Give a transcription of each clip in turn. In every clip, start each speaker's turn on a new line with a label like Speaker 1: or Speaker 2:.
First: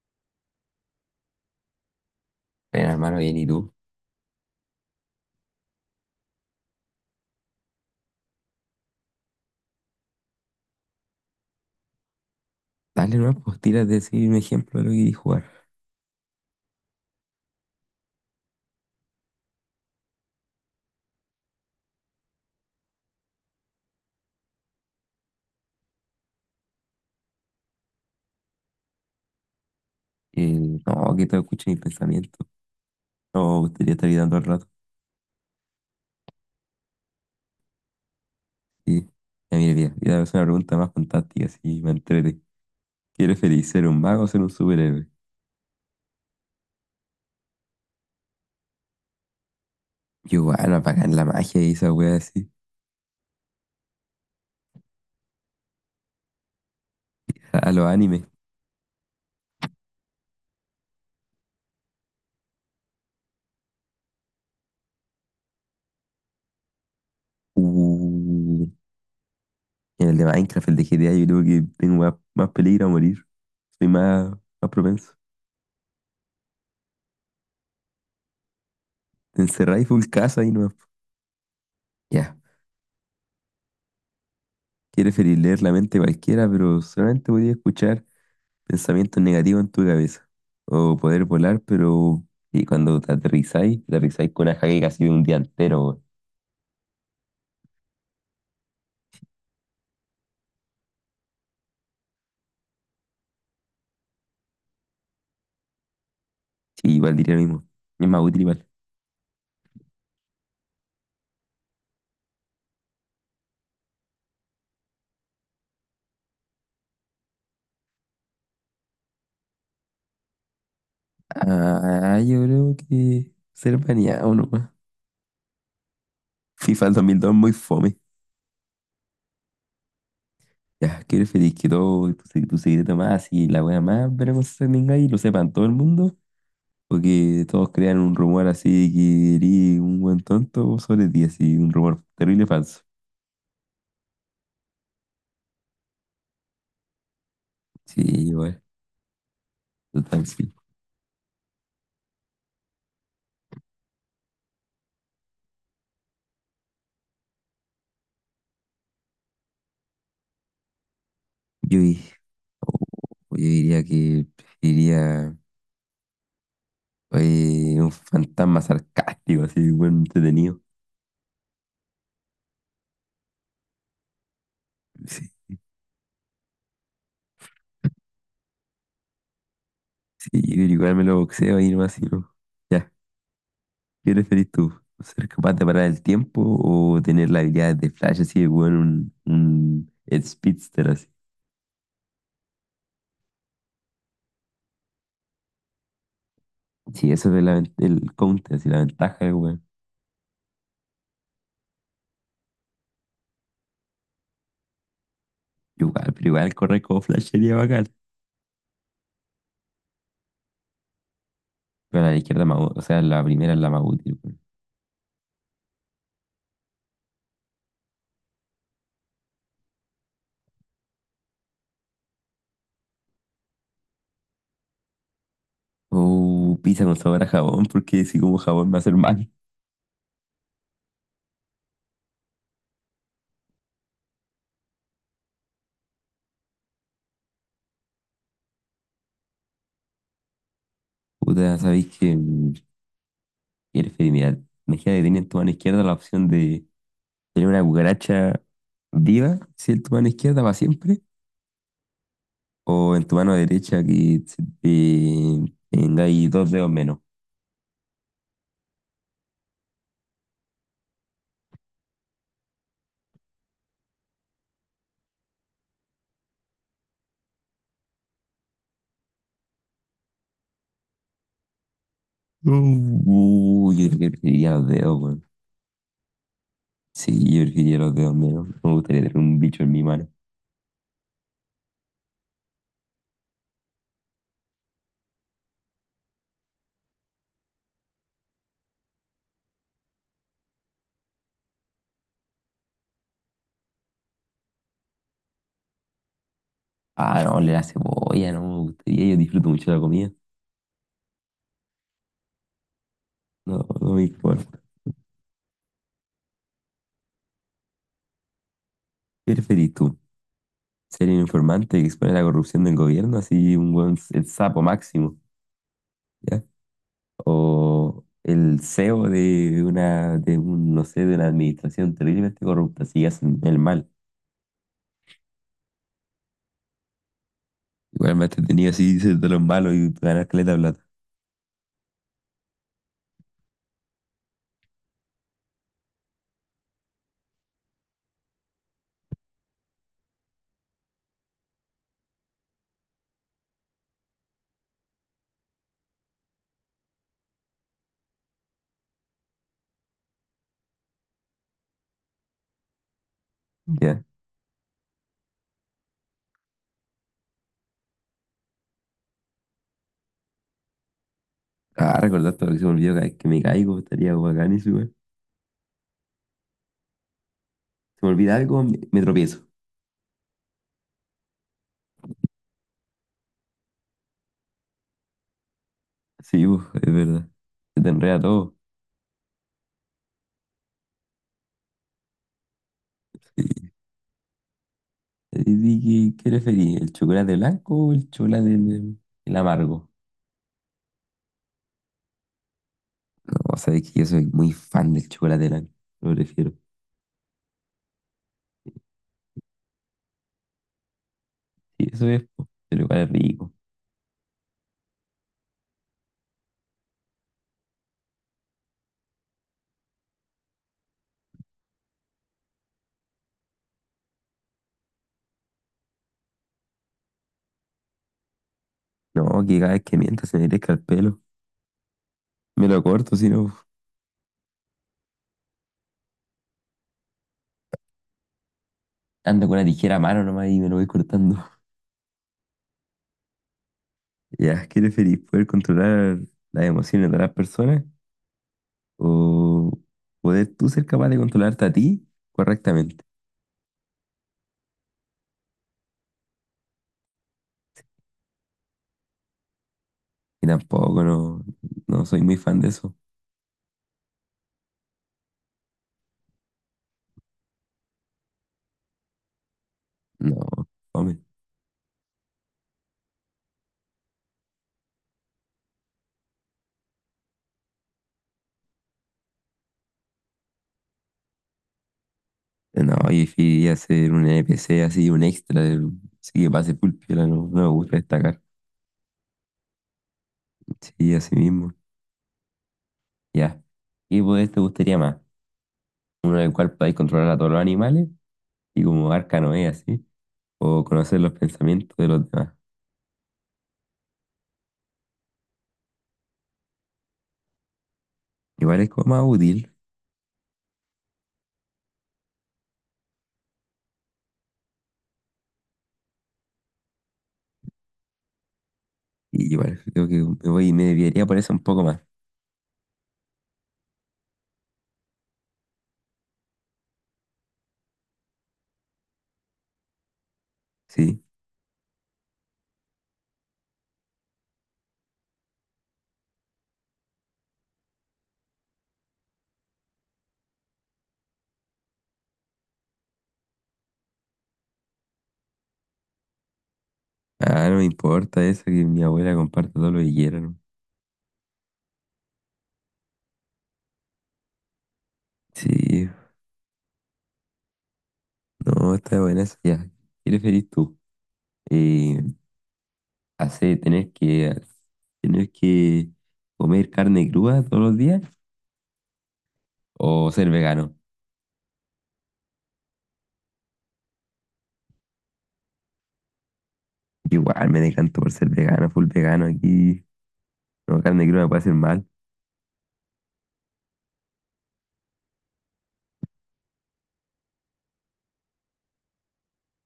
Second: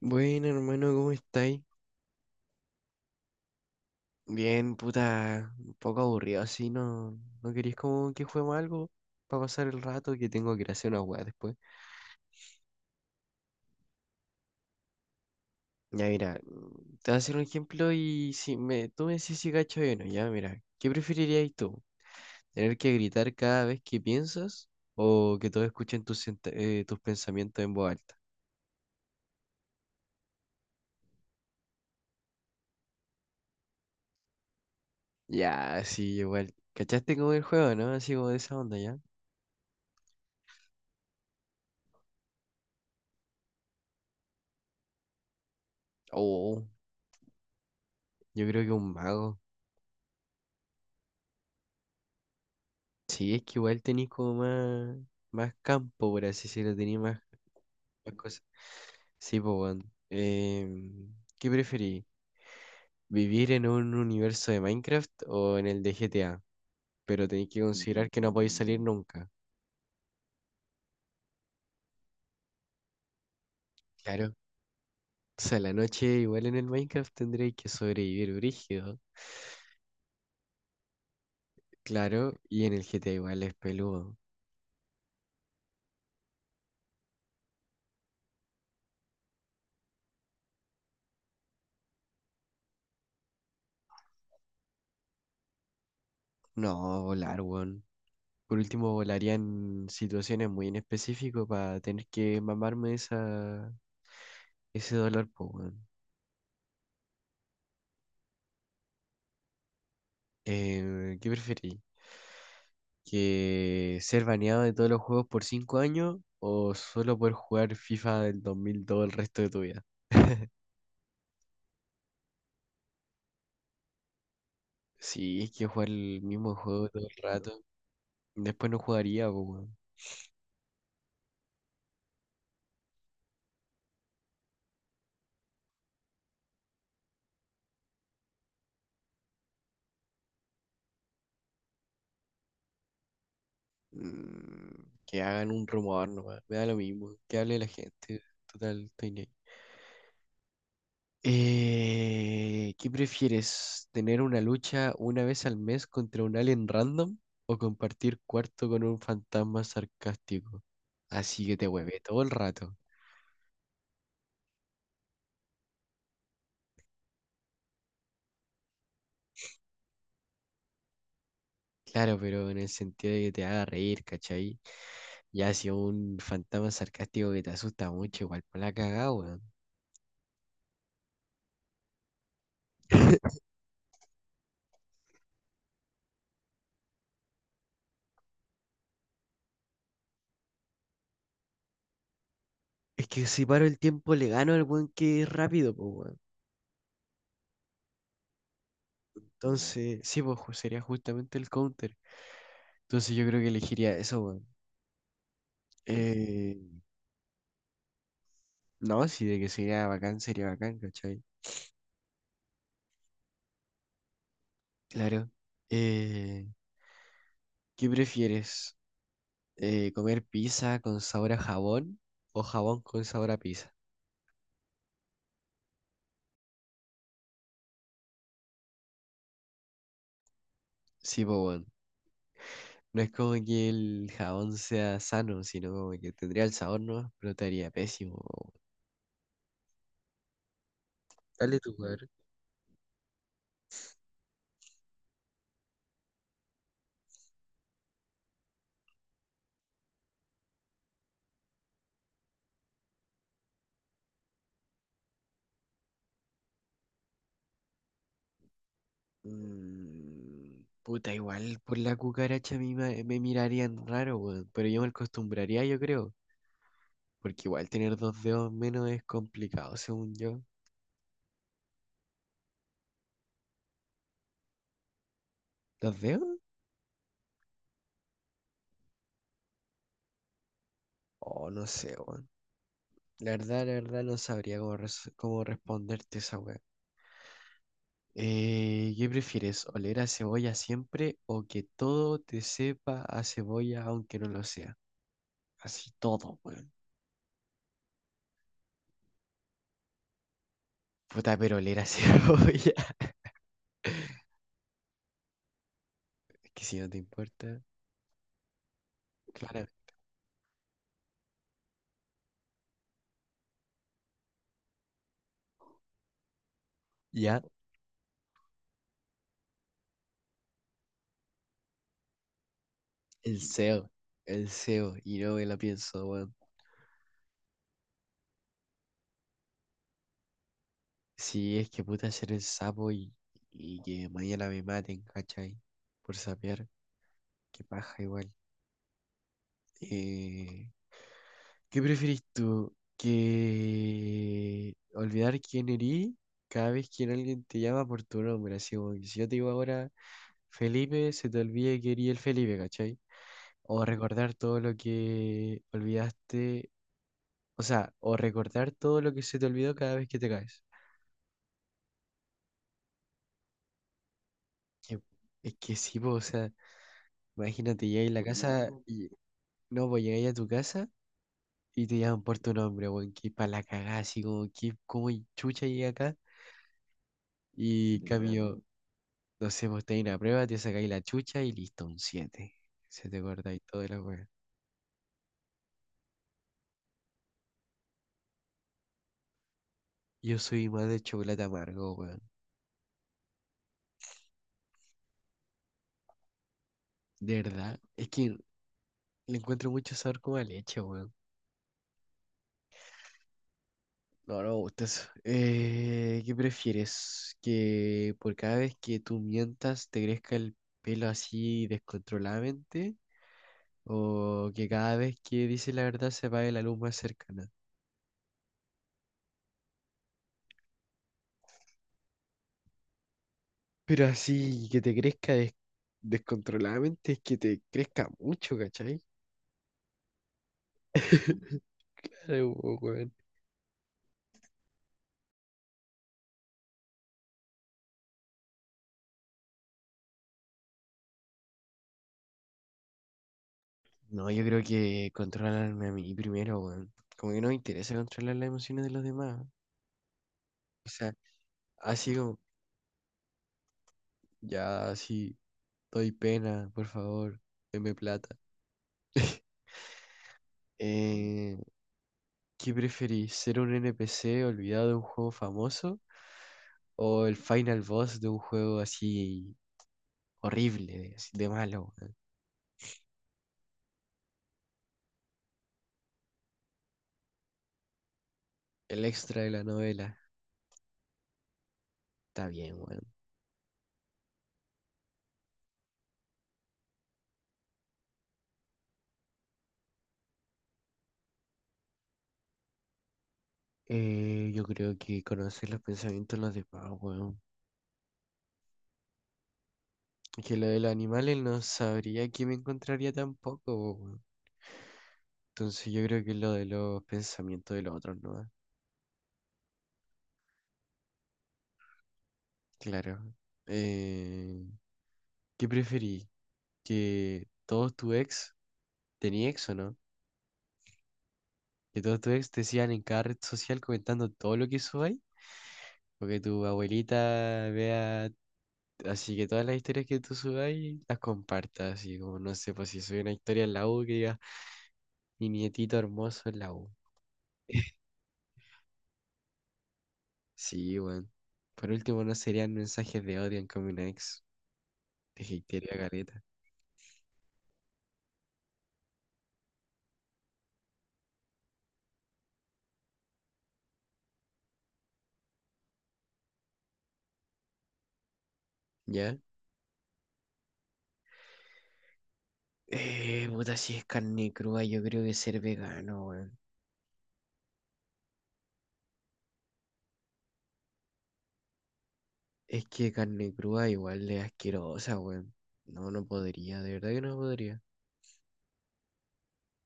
Speaker 1: Bueno, hermano, ¿cómo estáis?
Speaker 2: Bueno, hermano, bien, ¿y tú?
Speaker 1: Bien, puta, un poco aburrido así, ¿no? ¿No queréis como que juguemos algo para pasar el rato que tengo que ir a hacer una weá después?
Speaker 2: Dale nuevas posturas de decir un ejemplo de lo que querís jugar.
Speaker 1: Ya, mira, te voy a hacer un ejemplo y si me, tú me decís si gacho o no, ya, mira, ¿qué preferirías tú? ¿Tener que gritar cada vez que piensas o que todos escuchen tus pensamientos en voz alta?
Speaker 2: Eh, no, que te escuchen mis pensamientos. No, me gustaría estar gritando al rato.
Speaker 1: Ya, sí, igual. ¿Cachaste como el juego, no? Así como de esa onda, ¿ya?
Speaker 2: Sí. Ya, mira, mira, ya es una pregunta más fantástica, si me entrete. ¿Quieres feliz ser un mago o ser un superhéroe?
Speaker 1: Oh, yo creo que un mago.
Speaker 2: Yo, bueno, apagar la magia y esa wea así.
Speaker 1: Sí, es que igual tenía como más, más campo, por así decirlo, tenía más,
Speaker 2: A los
Speaker 1: más
Speaker 2: animes.
Speaker 1: cosas. Sí, pues, weón. ¿Qué preferís? ¿Vivir en un universo de Minecraft o en el de GTA? Pero tenéis que considerar que no podéis
Speaker 2: Uh,
Speaker 1: salir nunca.
Speaker 2: en el de Minecraft, el de GTA, yo creo que tengo más peligro a morir. Soy más,
Speaker 1: Claro.
Speaker 2: más propenso.
Speaker 1: O sea, la noche igual en el Minecraft tendréis que sobrevivir brígido.
Speaker 2: Te encerráis full casa y no.
Speaker 1: Claro,
Speaker 2: Ya.
Speaker 1: y en el GTA igual es peludo.
Speaker 2: ¿Quieres feliz leer la mente de cualquiera, pero solamente podía escuchar pensamientos negativos en tu cabeza? O poder volar, pero y cuando te aterrizáis con una jaque casi de un día entero, weón.
Speaker 1: No, volar, weón. Por último, volaría en situaciones muy en específico para tener que mamarme ese dólar, pues, weón.
Speaker 2: Sí, igual diría lo mismo. Es más útil igual.
Speaker 1: ¿Qué preferís? ¿Que ser baneado de todos los juegos por 5 años o solo poder jugar FIFA del 2002 el resto de tu vida?
Speaker 2: Ah, yo creo que ser baneado nomás.
Speaker 1: Sí, es que jugar el mismo juego
Speaker 2: FIFA
Speaker 1: todo
Speaker 2: dos mil
Speaker 1: el
Speaker 2: dos muy
Speaker 1: rato.
Speaker 2: fome.
Speaker 1: Después no jugaría, pues, weón.
Speaker 2: Ya, que eres feliz que todo tu, tu secreto más y la wea más veremos que tengáis y lo sepan todo el mundo. O que todos crean un rumor así que eres un buen tonto sobre ti, así un rumor terrible falso.
Speaker 1: Mm, que hagan un rumor nomás. Me da lo mismo. Que hable la
Speaker 2: Sí,
Speaker 1: gente.
Speaker 2: igual,
Speaker 1: Total, estoy ni ahí.
Speaker 2: total, sí.
Speaker 1: ¿Qué prefieres? ¿Tener una lucha una vez al mes contra un alien random o compartir cuarto con un fantasma sarcástico? Así que te
Speaker 2: Yo,
Speaker 1: hueve todo el rato.
Speaker 2: Yo diría que preferiría un fantasma sarcástico, así, buen entretenido.
Speaker 1: Claro, pero en el sentido de que te haga reír, ¿cachai?
Speaker 2: Sí,
Speaker 1: Ya si un fantasma sarcástico que te asusta mucho, igual por la cagada, weón.
Speaker 2: sí, yo creo que igual me lo boxeo ahí nomás, y no. Ya, ¿qué preferís tú? ¿Ser capaz de parar el tiempo o tener la habilidad de Flash así de bueno, un Speedster así?
Speaker 1: Es que si paro el tiempo le gano al weón que es rápido, pues weón.
Speaker 2: Sí, eso es la el counter, así, la ventaja de weón.
Speaker 1: Entonces, sí, pues sería justamente el counter. Entonces yo creo que elegiría eso, weón.
Speaker 2: Igual, pero igual
Speaker 1: Eh,
Speaker 2: correr como Flash sería bacán.
Speaker 1: No, sí, de que sería bacán, ¿cachai?
Speaker 2: Pero la izquierda, es más o sea, la primera es la más útil, weón.
Speaker 1: Claro. Eh, ¿Qué prefieres? ¿Comer pizza con sabor a jabón o jabón con sabor a pizza?
Speaker 2: O pizza con sabor a jabón, porque si como jabón me va a hacer mal.
Speaker 1: Sí, pues bueno. No es como que el jabón sea sano, sino como que tendría el sabor, ¿no? Pero estaría pésimo, po, weón.
Speaker 2: Puta,
Speaker 1: Dale tu
Speaker 2: sabéis
Speaker 1: lugar.
Speaker 2: que qué preferí, mira, imagínate que tenía en tu mano izquierda la opción de tener una cucaracha viva, si en tu mano izquierda para siempre, o en tu mano derecha que se te tengáis dos dedos menos.
Speaker 1: Mm, puta, igual por la cucaracha a mí me mirarían raro, weón, pero yo me acostumbraría, yo creo, porque igual tener dos dedos menos es complicado, según yo.
Speaker 2: Yo creo que preferiría los dedos, weón.
Speaker 1: ¿Dos dedos?
Speaker 2: Sí, yo preferiría los dedos menos. No me gustaría tener un bicho en mi mano.
Speaker 1: Oh, no sé, weón. La verdad, no sabría cómo responderte esa weá. ¿Qué prefieres? ¿Oler a cebolla siempre o que todo te sepa a cebolla aunque no lo sea? Así todo, weón.
Speaker 2: Ah, no, le la cebolla, no me gustaría. Yo disfruto mucho la comida.
Speaker 1: Puta, pero oler a cebolla.
Speaker 2: No, no me importa.
Speaker 1: Es que si no te importa.
Speaker 2: ¿Qué
Speaker 1: Claro,
Speaker 2: preferís tú? ¿Ser un informante que expone la corrupción del gobierno, así un buen, el sapo máximo,
Speaker 1: ya,
Speaker 2: o el CEO de una, de un, no sé, de una administración terriblemente corrupta, si
Speaker 1: el
Speaker 2: hacen el mal?
Speaker 1: SEO. El SEO. Y no me la pienso, weón.
Speaker 2: Igual me ha entretenido así ser de los malos y ganar caleta de plata.
Speaker 1: Si es que puta ser el sapo y que mañana me maten, ¿cachai? Por sapear. Qué paja igual. Eh, ¿Qué preferís tú? ¿Que olvidar quién eres cada vez que alguien te llama por tu nombre? Así como que si yo te digo ahora Felipe, se te olvide que eres el Felipe, ¿cachai? O
Speaker 2: Ya.
Speaker 1: recordar todo lo que olvidaste, o sea, o recordar todo lo que se te olvidó cada vez que te caes.
Speaker 2: Ah, recordar todo lo que se me olvidó cada vez que me caigo, estaría bacán eso, igual.
Speaker 1: Que- es que sí, po, o sea, imagínate,
Speaker 2: Se me
Speaker 1: llegáis a la
Speaker 2: olvida algo,
Speaker 1: casa
Speaker 2: me
Speaker 1: y
Speaker 2: tropiezo.
Speaker 1: no, pues llegáis a tu casa y te llaman por tu nombre, weón, que para la cagada, así como que, como chucha llegué acá
Speaker 2: Sí, uf, es verdad. Se te
Speaker 1: y ya.
Speaker 2: enreda todo.
Speaker 1: Camilo. No sé, vos tenés la prueba, te sacáis la chucha y listo, un 7, se te guarda y
Speaker 2: Sí.
Speaker 1: toda la weá.
Speaker 2: ¿Y qué preferís? ¿El chocolate blanco o el chocolate el amargo?
Speaker 1: Yo soy más de chocolate amargo, weón.
Speaker 2: No, sabes que yo soy muy fan del chocolate blanco. Lo prefiero.
Speaker 1: De verdad. Es que le encuentro mucho sabor como a leche, weón.
Speaker 2: Sí, eso es, po, pero igual es rico.
Speaker 1: No, no me gusta eso. ¿Qué prefieres? ¿Que por cada vez que tú mientas te crezca el pelo así descontroladamente? ¿O que cada vez que dices la verdad se apague la luz más cercana?
Speaker 2: No, que cada vez que miento se me crezca el pelo. Me lo corto, si no.
Speaker 1: Pero así, que te crezca descontroladamente es que te crezca mucho, ¿cachai?
Speaker 2: Ando con una tijera a mano nomás y me lo voy cortando.
Speaker 1: Sí, weón.
Speaker 2: Ya, ¿qué preferís? ¿Poder controlar las emociones de las personas o poder tú ser capaz de controlarte a ti correctamente?
Speaker 1: No, yo creo que controlarme a mí primero, weón. Como que no me interesa controlar las emociones de los demás.
Speaker 2: Y
Speaker 1: O
Speaker 2: tampoco,
Speaker 1: sea,
Speaker 2: no, no
Speaker 1: así
Speaker 2: soy muy
Speaker 1: como,
Speaker 2: fan de eso.
Speaker 1: ya, así, doy pena, por favor, deme plata.
Speaker 2: No, hombre.
Speaker 1: Eh, ¿qué preferís? ¿Ser un NPC olvidado de un juego famoso? ¿O el final boss de un juego así horrible, así de malo, weón?
Speaker 2: No, yo preferiría ser un NPC así, un extra, sí que pase pulpiola, no, no me gusta destacar.
Speaker 1: El extra de la novela.
Speaker 2: Sí, así mismo.
Speaker 1: Está bien, weón.
Speaker 2: Ya. ¿Qué poder te gustaría más? Uno en el cual podáis controlar a todos los animales y como Arcanoe, así, o conocer los pensamientos de los demás.
Speaker 1: Yo creo que conocer los pensamientos de los demás, weón.
Speaker 2: Igual es como más útil,
Speaker 1: Que lo de los animales no sabría que me encontraría tampoco, weón. Entonces yo creo que lo de los pensamientos de los otros, ¿no? Ah,
Speaker 2: y igual creo que me desviaría por eso un poco más,
Speaker 1: claro. Eh, ¿Qué preferí? ¿Que todos tu ex, tenía ex o no?
Speaker 2: ¿sí?
Speaker 1: ¿Que todos tus ex te sigan en cada red social comentando todo lo que subáis? ¿O que tu abuelita vea así que todas las historias que tú subáis las compartas? Así como, no sé, pues si soy una historia en la U, que diga mi nietito hermoso en la U.
Speaker 2: Ah, no me importa eso, que mi abuela comparta todo lo que quiera, ¿no?
Speaker 1: Sí, weón. Por último, no serían mensajes de odio en Common Ex. Te hatearía
Speaker 2: Sí,
Speaker 1: caleta.
Speaker 2: no, está buena eso, ya. ¿Qué preferís tú? Eh, Hacer, tener que comer carne cruda todos los días,
Speaker 1: ¿Ya?
Speaker 2: ¿o ser vegano?
Speaker 1: Puta, si es carne cruda, yo creo que ser vegano, weón.
Speaker 2: Igual me decanto por ser vegano, full vegano aquí. No, carne cruda me puede hacer mal.
Speaker 1: Es que carne cruda igual es asquerosa, weón. No, no podría, de verdad que no podría.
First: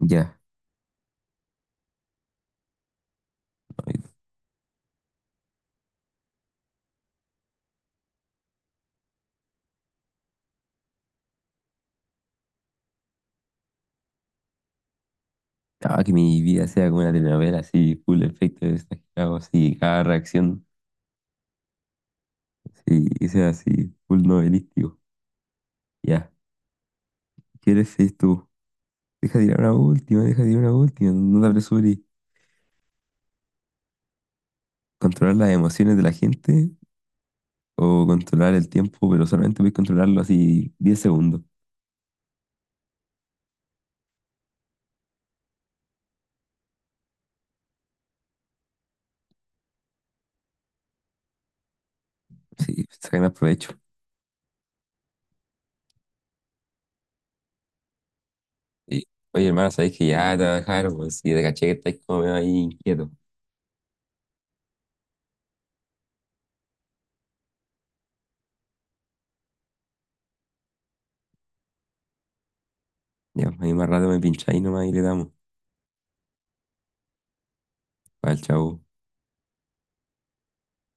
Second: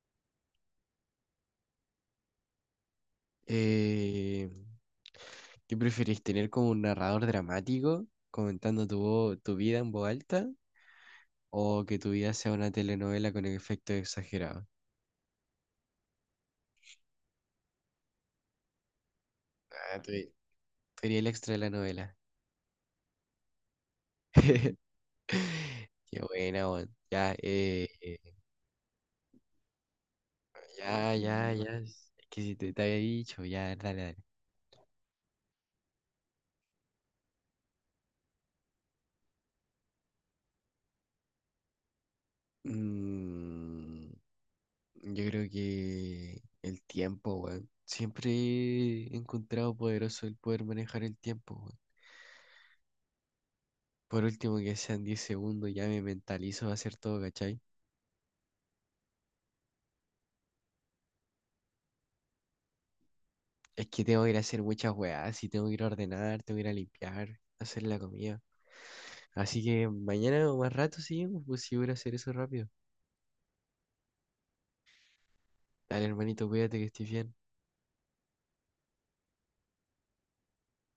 Speaker 2: Ya, no,
Speaker 1: Eh, ¿Qué preferís, tener como un narrador dramático comentando tu vida en voz alta o que tu vida sea una telenovela con efectos exagerados?
Speaker 2: ah, que mi vida sea como una telenovela, así, full efecto de exagerado, así,
Speaker 1: Ah,
Speaker 2: cada
Speaker 1: tú
Speaker 2: reacción,
Speaker 1: eres el extra de la novela.
Speaker 2: sí, que sea así, full novelístico.
Speaker 1: Qué
Speaker 2: Ya,
Speaker 1: buena, weón. Ya,
Speaker 2: ¿qué eres feliz tú? Deja tirar una última, deja tirar una
Speaker 1: ya,
Speaker 2: última, no te
Speaker 1: ya, ya.
Speaker 2: apresures.
Speaker 1: Es que si te había dicho, ya, dale, dale.
Speaker 2: ¿Controlar las emociones de la gente o controlar el tiempo, pero solamente puedes controlarlo así 10 segundos?
Speaker 1: Mm, yo creo que el tiempo, weón. Siempre he encontrado poderoso el poder manejar el tiempo, weón.
Speaker 2: Sí, saca más provecho.
Speaker 1: Por último, que sean 10 segundos, ya me mentalizo a hacer todo, ¿cachai?
Speaker 2: Sí. Oye, hermano, sabes que ya te voy a dejar, pues, si te caché que estáis como medio ahí inquieto.
Speaker 1: Es que tengo que ir a hacer muchas weas, y tengo que ir a ordenar, tengo que ir a limpiar, hacer la comida. Así que mañana o más rato, sí, pues si voy a ir a hacer eso rápido.
Speaker 2: Ya, ahí más rato me pincháis nomás y le damos.
Speaker 1: Dale, hermanito, cuídate que estés bien.
Speaker 2: Vale, chao.